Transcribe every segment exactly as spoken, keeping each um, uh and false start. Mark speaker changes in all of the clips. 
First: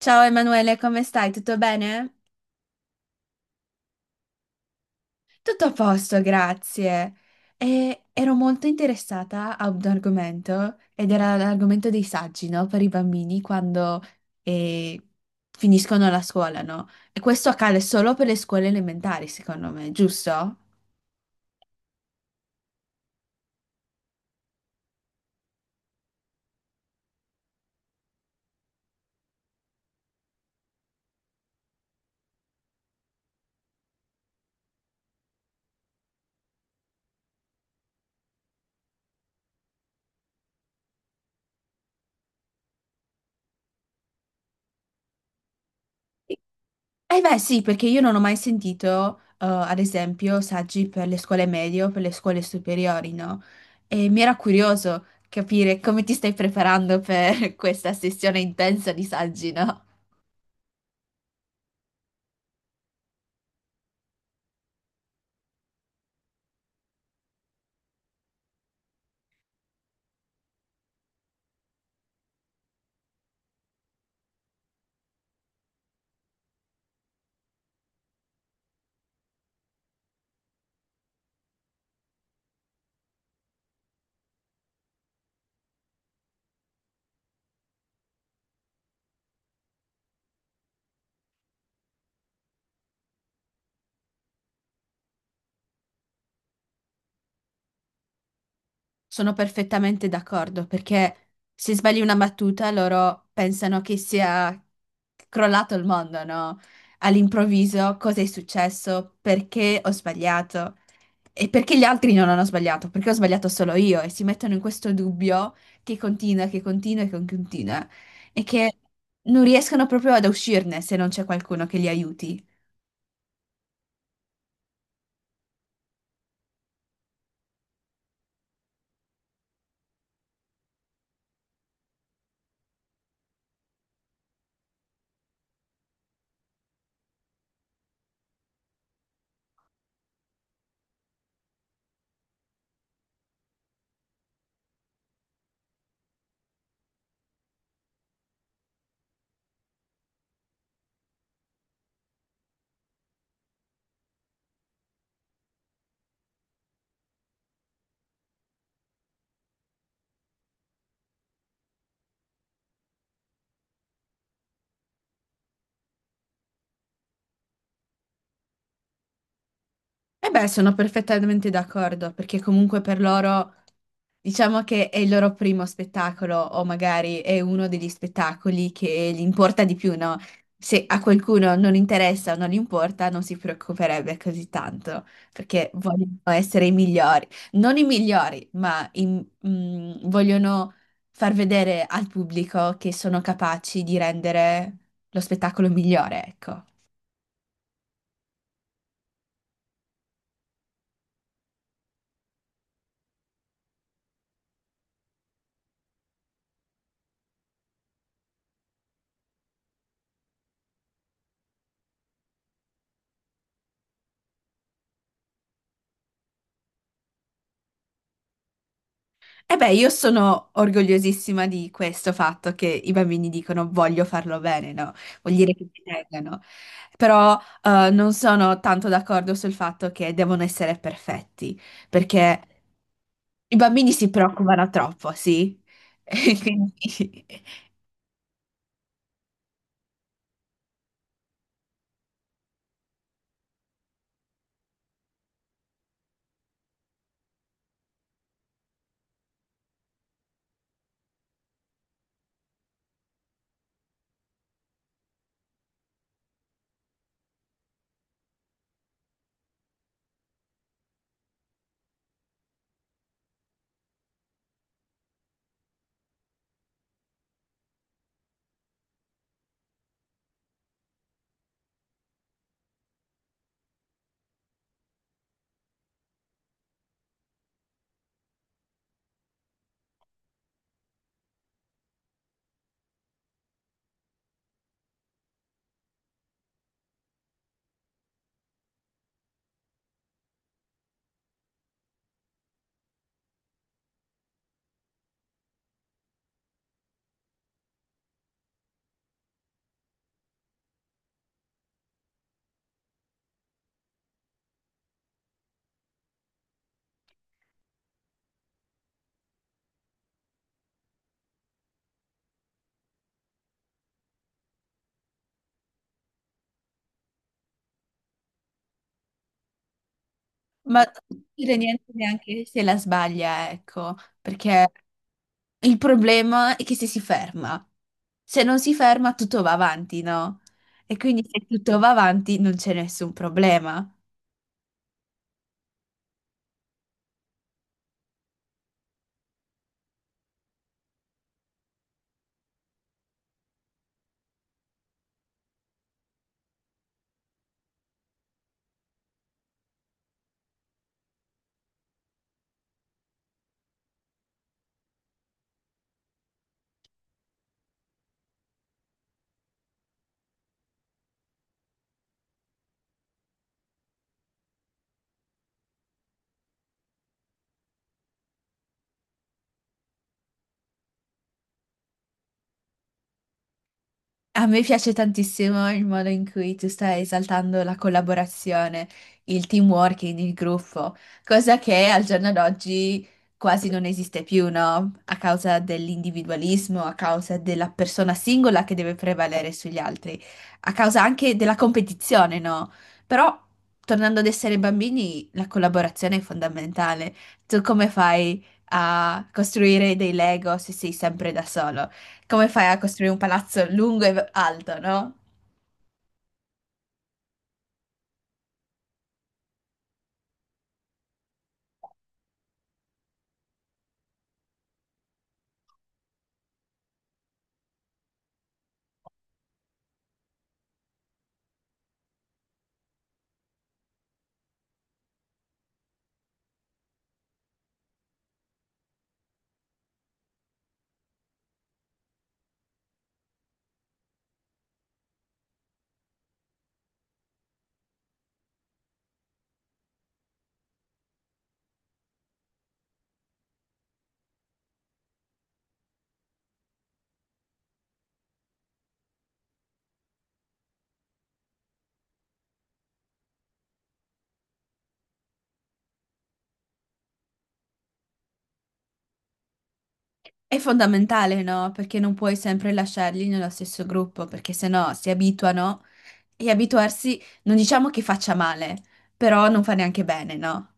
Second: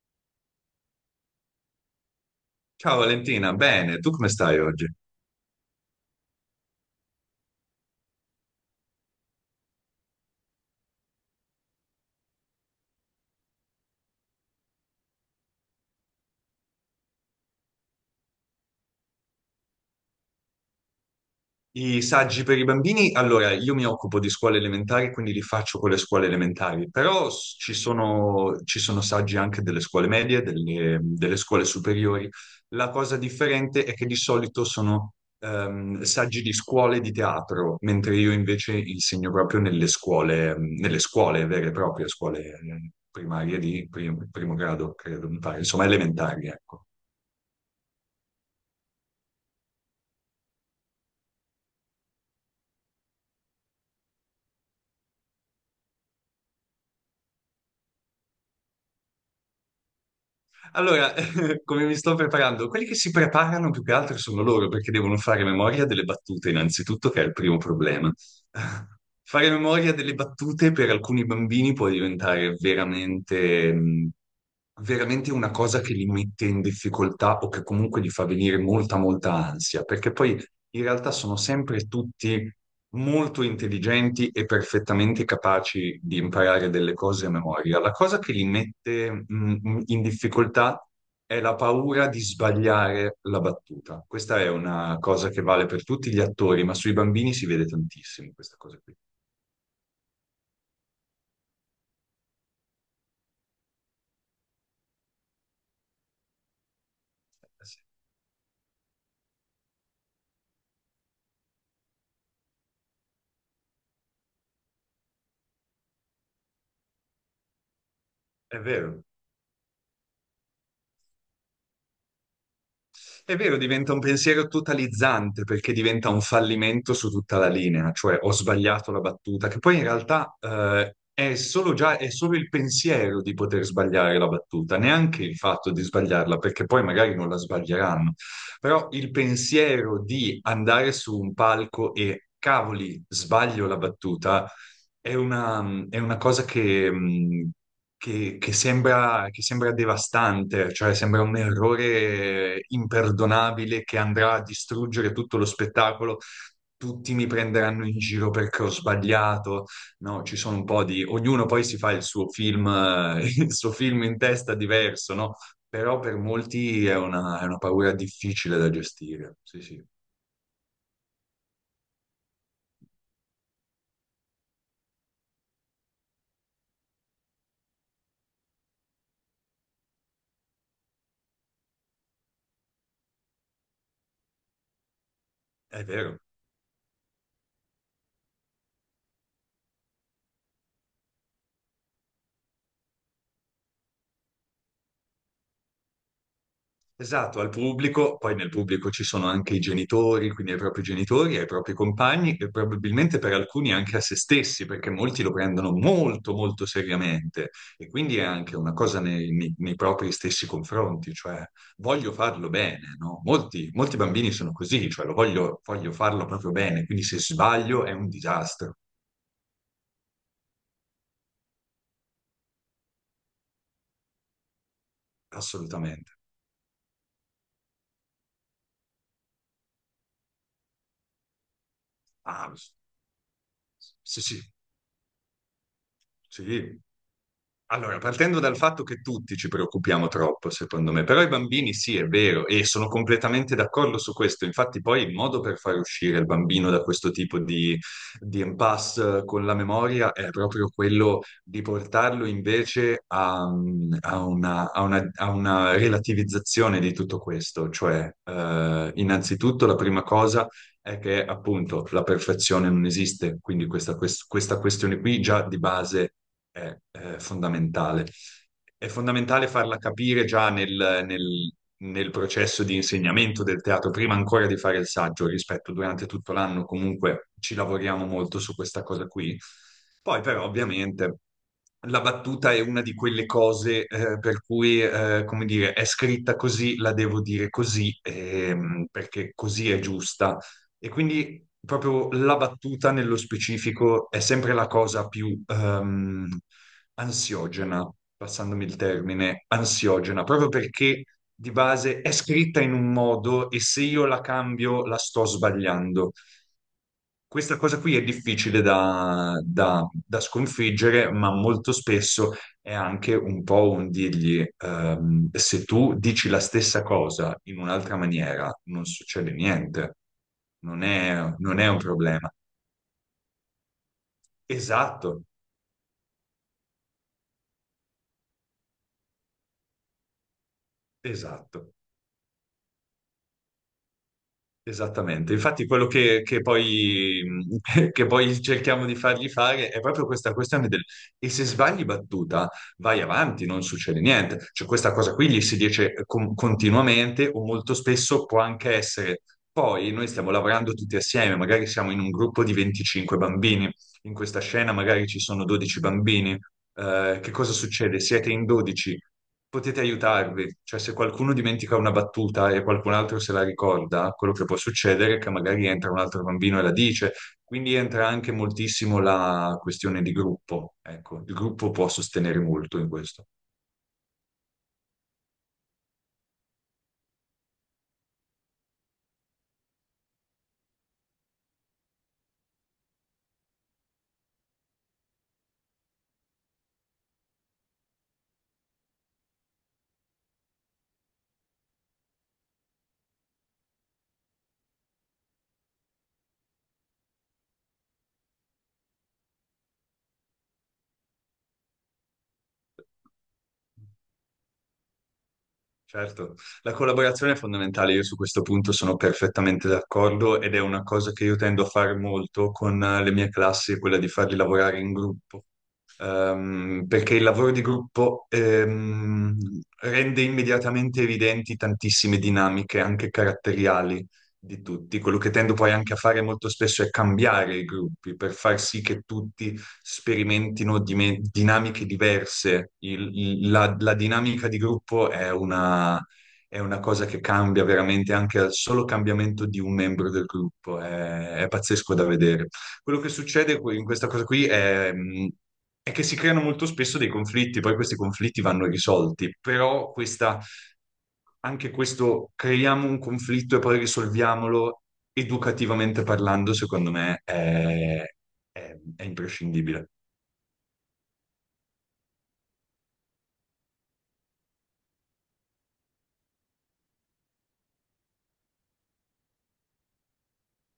Speaker 1: Ciao Emanuele, come stai? Tutto bene?
Speaker 2: Ciao Valentina, bene, tu come stai oggi?
Speaker 1: Tutto a posto, grazie. E ero molto interessata a un argomento ed era l'argomento dei saggi, no? Per i bambini quando eh, finiscono la scuola, no? E questo accade solo per le scuole elementari, secondo me, giusto?
Speaker 2: I saggi per i bambini, allora io mi occupo di scuole elementari, quindi li faccio con le scuole elementari, però s- ci sono, ci sono saggi anche delle scuole medie, delle, delle scuole superiori. La cosa differente è che di solito sono ehm, saggi di scuole di teatro, mentre io invece insegno proprio nelle scuole, nelle scuole vere e proprie, scuole eh, primarie di prim- primo grado, credo, mi pare, insomma elementari, ecco.
Speaker 1: Eh beh sì, perché io non ho mai sentito, eh, ad esempio, saggi per le scuole medie o per le scuole superiori, no? E mi era curioso capire come ti stai preparando per questa sessione intensa di saggi, no?
Speaker 2: Allora, come mi sto preparando? Quelli che si preparano più che altro sono loro, perché devono fare memoria delle battute, innanzitutto, che è il primo problema. Fare memoria delle battute per alcuni bambini può diventare veramente, mh, veramente una cosa che li mette in difficoltà o che comunque gli fa venire molta, molta ansia, perché poi in realtà sono sempre tutti molto intelligenti e perfettamente capaci di imparare delle cose a memoria. La cosa che li mette mm, in difficoltà è la paura di sbagliare la battuta. Questa è una cosa che vale per tutti gli attori, ma sui bambini si vede tantissimo questa cosa qui.
Speaker 1: Sono perfettamente d'accordo perché se sbagli una battuta loro pensano che sia crollato il mondo, no?
Speaker 2: Eh sì.
Speaker 1: All'improvviso cosa è successo? Perché ho sbagliato? E perché gli altri non hanno sbagliato? Perché ho sbagliato solo io? E si mettono in questo dubbio che continua, che continua e che continua e
Speaker 2: È
Speaker 1: che
Speaker 2: vero.
Speaker 1: non riescono proprio ad uscirne se non c'è qualcuno che li aiuti.
Speaker 2: È vero, diventa un pensiero totalizzante perché diventa un fallimento su tutta la linea, cioè ho sbagliato la battuta, che poi in realtà eh, è solo già, è solo il pensiero di poter sbagliare la battuta, neanche il fatto di sbagliarla, perché poi magari non la sbaglieranno, però il pensiero di andare su un palco e cavoli, sbaglio la battuta, è una, è una cosa che, mh, che- che sembra, che sembra devastante, cioè sembra un errore imperdonabile che andrà a distruggere tutto lo spettacolo. Tutti mi prenderanno in giro perché ho sbagliato. No, ci sono un po' di... Ognuno poi si fa il suo film, eh, il suo film in testa diverso, no? Però per molti è una, è una paura difficile da gestire. Sì, sì,
Speaker 1: E beh, sono perfettamente d'accordo perché comunque per loro. Diciamo che è il loro primo spettacolo o magari è uno degli spettacoli che gli importa di più, no? Se a qualcuno non interessa o non gli importa, non si preoccuperebbe così tanto, perché
Speaker 2: è
Speaker 1: vogliono
Speaker 2: vero.
Speaker 1: essere i migliori. Non i migliori, ma i- mm, vogliono far vedere al pubblico che sono capaci di rendere lo spettacolo migliore, ecco.
Speaker 2: Esatto, al pubblico, poi nel pubblico ci sono anche i genitori, quindi ai propri genitori, ai propri compagni e probabilmente per alcuni anche a se stessi, perché molti lo prendono molto molto seriamente e quindi è anche una cosa nei, nei- nei propri stessi confronti, cioè voglio farlo bene, no? Molti, molti bambini sono così, cioè lo voglio, voglio farlo proprio bene, quindi se sbaglio è un disastro,
Speaker 1: E beh, io sono orgogliosissima di questo fatto che i bambini dicono voglio farlo bene, no? Vuol dire che ci
Speaker 2: assolutamente.
Speaker 1: tengano. Però eh, non sono tanto d'accordo sul fatto che devono essere perfetti, perché
Speaker 2: Ah, sì,
Speaker 1: i bambini si
Speaker 2: sì, sì,
Speaker 1: preoccupano troppo, sì? E
Speaker 2: sì.
Speaker 1: quindi
Speaker 2: Allora, partendo dal fatto che tutti ci preoccupiamo troppo, secondo me, però i bambini sì, è vero, e sono completamente d'accordo su questo. Infatti, poi il modo per far uscire il bambino da questo tipo di, di impasse con la memoria è proprio quello di portarlo invece a, a una, a una- a una relativizzazione di tutto questo. Cioè, eh, innanzitutto, la prima cosa è che appunto la perfezione non esiste, quindi questa, quest- questa questione qui già di base è, eh, fondamentale. È fondamentale farla capire già nel, nel- nel processo di insegnamento del teatro, prima ancora di fare il saggio, rispetto durante tutto l'anno comunque ci lavoriamo molto su questa cosa qui. Poi però ovviamente la battuta è una di quelle cose eh, per cui, eh, come dire, è scritta così, la devo dire così, ehm, perché così è giusta e quindi proprio la battuta nello specifico è sempre la cosa più ehm, ansiogena, passandomi il termine, ansiogena, proprio perché di base è scritta in un modo e se io la cambio la sto sbagliando. Questa cosa qui è difficile da, da- da sconfiggere, ma molto spesso è anche un po' un dirgli, ehm, se tu dici la stessa cosa in un'altra maniera, non succede niente,
Speaker 1: ma
Speaker 2: non
Speaker 1: non
Speaker 2: è,
Speaker 1: dire
Speaker 2: non è un
Speaker 1: niente
Speaker 2: problema.
Speaker 1: neanche se la sbaglia, ecco, perché
Speaker 2: Esatto,
Speaker 1: il problema è che se si ferma, se non si ferma tutto va avanti, no? E quindi se
Speaker 2: esatto.
Speaker 1: tutto va avanti non c'è nessun problema.
Speaker 2: Esattamente, infatti quello che, che poi, che poi cerchiamo di fargli fare è proprio questa questione del e se sbagli battuta vai avanti, non succede niente, cioè questa cosa qui gli si dice eh, con- continuamente o molto spesso può anche essere, poi noi stiamo lavorando tutti assieme, magari siamo in un gruppo di venticinque bambini, in questa scena magari ci sono dodici bambini. Eh, che cosa succede? Siete in dodici, potete aiutarvi, cioè se qualcuno dimentica una battuta e qualcun altro se la ricorda, quello che può succedere è che magari entra un altro bambino e la dice, quindi entra anche moltissimo la questione di gruppo, ecco, il gruppo può sostenere molto in questo.
Speaker 1: A me piace tantissimo il modo in cui tu stai esaltando la collaborazione, il teamwork, in il gruppo, cosa che al giorno d'oggi quasi non esiste più, no? A causa dell'individualismo, a causa della persona singola che deve prevalere sugli altri, a causa anche della competizione, no? Però, tornando ad essere bambini, la collaborazione è fondamentale. Tu come fai a costruire dei Lego se sei sempre da solo? Come fai a costruire un palazzo lungo e alto, no?
Speaker 2: Certo, la collaborazione è fondamentale, io su questo punto sono perfettamente d'accordo ed è una cosa che io tendo a fare molto con eh, le mie classi, quella di farli lavorare in gruppo. ehm, perché il lavoro di gruppo ehm, rende immediatamente evidenti tantissime dinamiche, anche caratteriali di tutti. Quello che tendo poi anche a fare molto spesso è cambiare i gruppi per far sì che tutti sperimentino dime- dinamiche diverse. Il- il- la, la dinamica di gruppo è una, è una cosa che cambia veramente anche al solo cambiamento di un membro del gruppo. È, è pazzesco da vedere. Quello che succede qui- in questa cosa qui è è che si creano molto spesso dei conflitti, poi questi conflitti vanno risolti, però questa, anche questo creiamo un conflitto e poi risolviamolo educativamente parlando, secondo me è, è è imprescindibile.
Speaker 1: È fondamentale, no? Perché non puoi sempre lasciarli nello stesso gruppo, perché sennò si abituano e abituarsi non diciamo che faccia male, però non fa neanche bene, no?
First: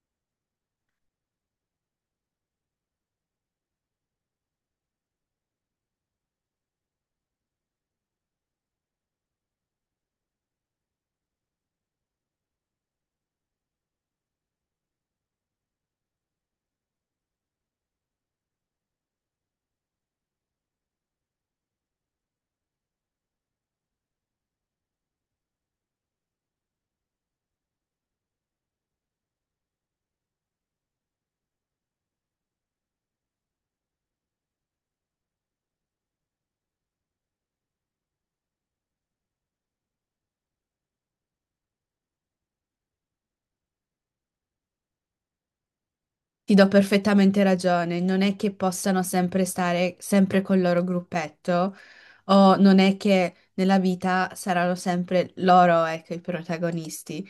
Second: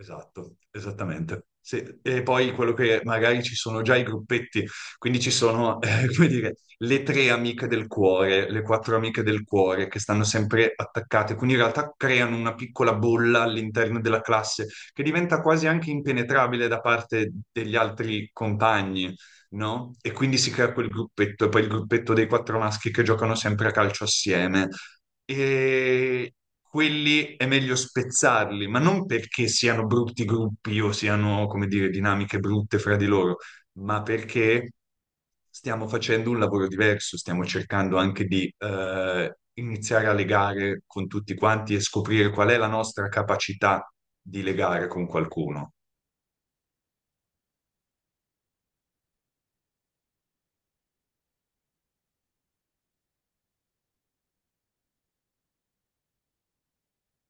Speaker 2: Esatto, esattamente. Sì. E poi quello che magari ci sono già i gruppetti, quindi ci sono, eh, come dire, le tre amiche del cuore, le quattro amiche del cuore che stanno sempre attaccate, quindi in realtà creano una piccola bolla all'interno della classe che diventa quasi anche impenetrabile da parte degli altri compagni, no? E quindi si crea quel gruppetto, e poi il gruppetto dei quattro maschi che giocano sempre a calcio assieme e quelli è meglio spezzarli, ma non perché siano brutti gruppi o siano, come dire, dinamiche brutte fra di loro, ma perché stiamo facendo un lavoro diverso, stiamo cercando anche di eh, iniziare a legare con tutti quanti e scoprire qual è la nostra capacità di legare con qualcuno.
Speaker 1: Ti do perfettamente ragione, non è che possano sempre stare sempre col loro gruppetto o non è che nella vita saranno sempre loro, ecco, i protagonisti.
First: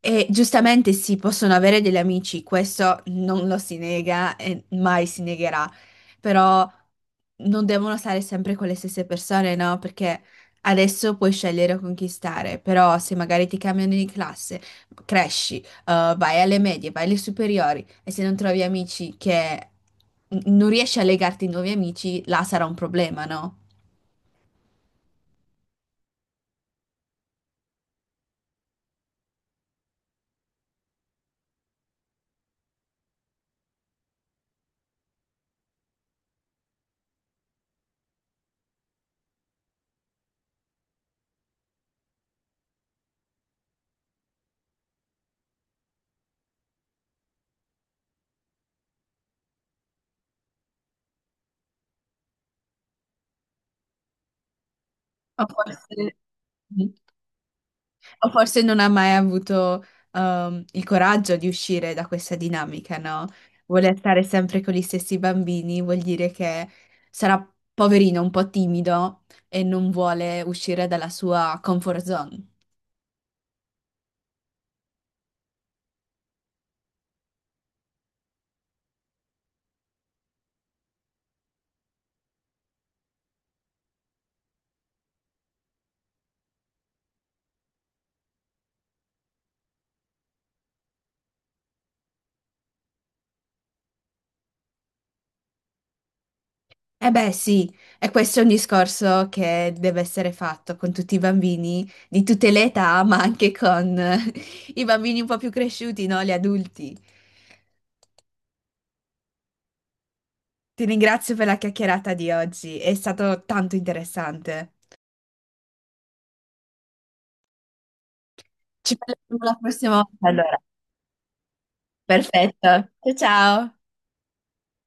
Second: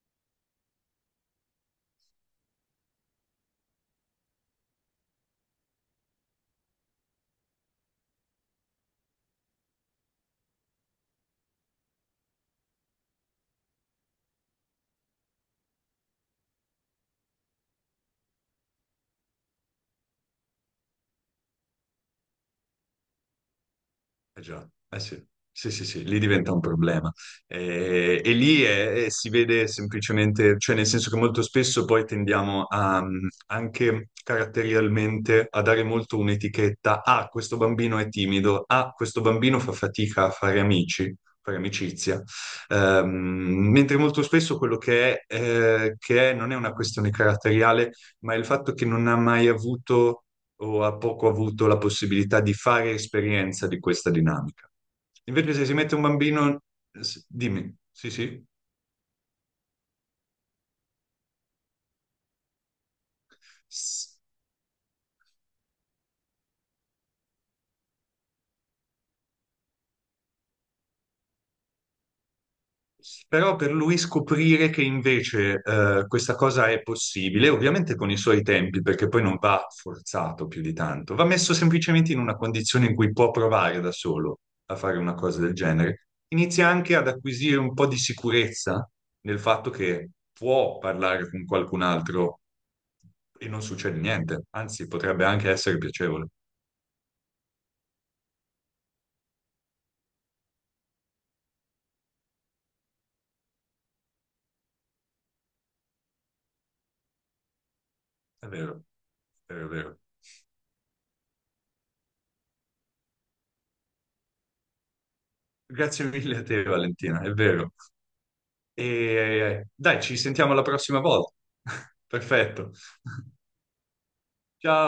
Speaker 1: E giustamente sì, possono avere degli amici, questo non lo si nega e mai si negherà, però non devono stare sempre con le stesse persone, no? Perché adesso puoi scegliere con chi stare, però se magari ti cambiano di classe, cresci, eh, vai alle medie, vai alle superiori e se non trovi amici che non riesci a legarti ai nuovi amici, là sarà un problema, no?
Speaker 2: Eh già, eh sì, sì, sì, sì, lì diventa un problema. Eh, E, lì è- è- si vede semplicemente, cioè nel senso che molto spesso poi tendiamo a, mm, anche caratterialmente a dare molto un'etichetta, ah, questo bambino è timido, ah, questo bambino fa fatica a fare amici, fare amicizia. Ehm, mentre molto spesso quello che è, eh, che è non è una questione caratteriale, ma è il fatto che non ha mai avuto o ha poco avuto la possibilità di fare esperienza di questa dinamica.
Speaker 1: Ma
Speaker 2: Invece se si mette un
Speaker 1: forse,
Speaker 2: bambino, s- dimmi, sì,
Speaker 1: o forse non ha mai avuto ehm, il coraggio di uscire da questa dinamica, no? Vuole
Speaker 2: sì.
Speaker 1: stare sempre con gli stessi bambini, vuol dire che sarà poverino, un po' timido e non vuole uscire dalla sua comfort zone.
Speaker 2: Però per lui scoprire che invece eh, questa cosa è possibile, ovviamente con i suoi tempi, perché poi non va forzato più di tanto, va messo semplicemente in una condizione in cui può provare da solo a fare una cosa del genere. Inizia anche ad acquisire un po' di sicurezza nel fatto che può parlare con qualcun altro e non succede niente, anzi potrebbe anche essere piacevole.
Speaker 1: Eh beh, sì, e questo è un discorso che deve essere fatto con tutti i bambini di tutte le età, ma anche con eh, i bambini un po' più cresciuti, no? Gli adulti.
Speaker 2: È vero, è vero, è vero.
Speaker 1: Ti ringrazio per la chiacchierata di oggi, è stato tanto interessante.
Speaker 2: Grazie mille a te, Valentina, è vero. E
Speaker 1: Ci parliamo la
Speaker 2: eh,
Speaker 1: prossima
Speaker 2: dai, ci
Speaker 1: volta,
Speaker 2: sentiamo
Speaker 1: allora.
Speaker 2: la prossima volta.
Speaker 1: Perfetto.
Speaker 2: Perfetto.
Speaker 1: Ciao ciao.
Speaker 2: Ciao.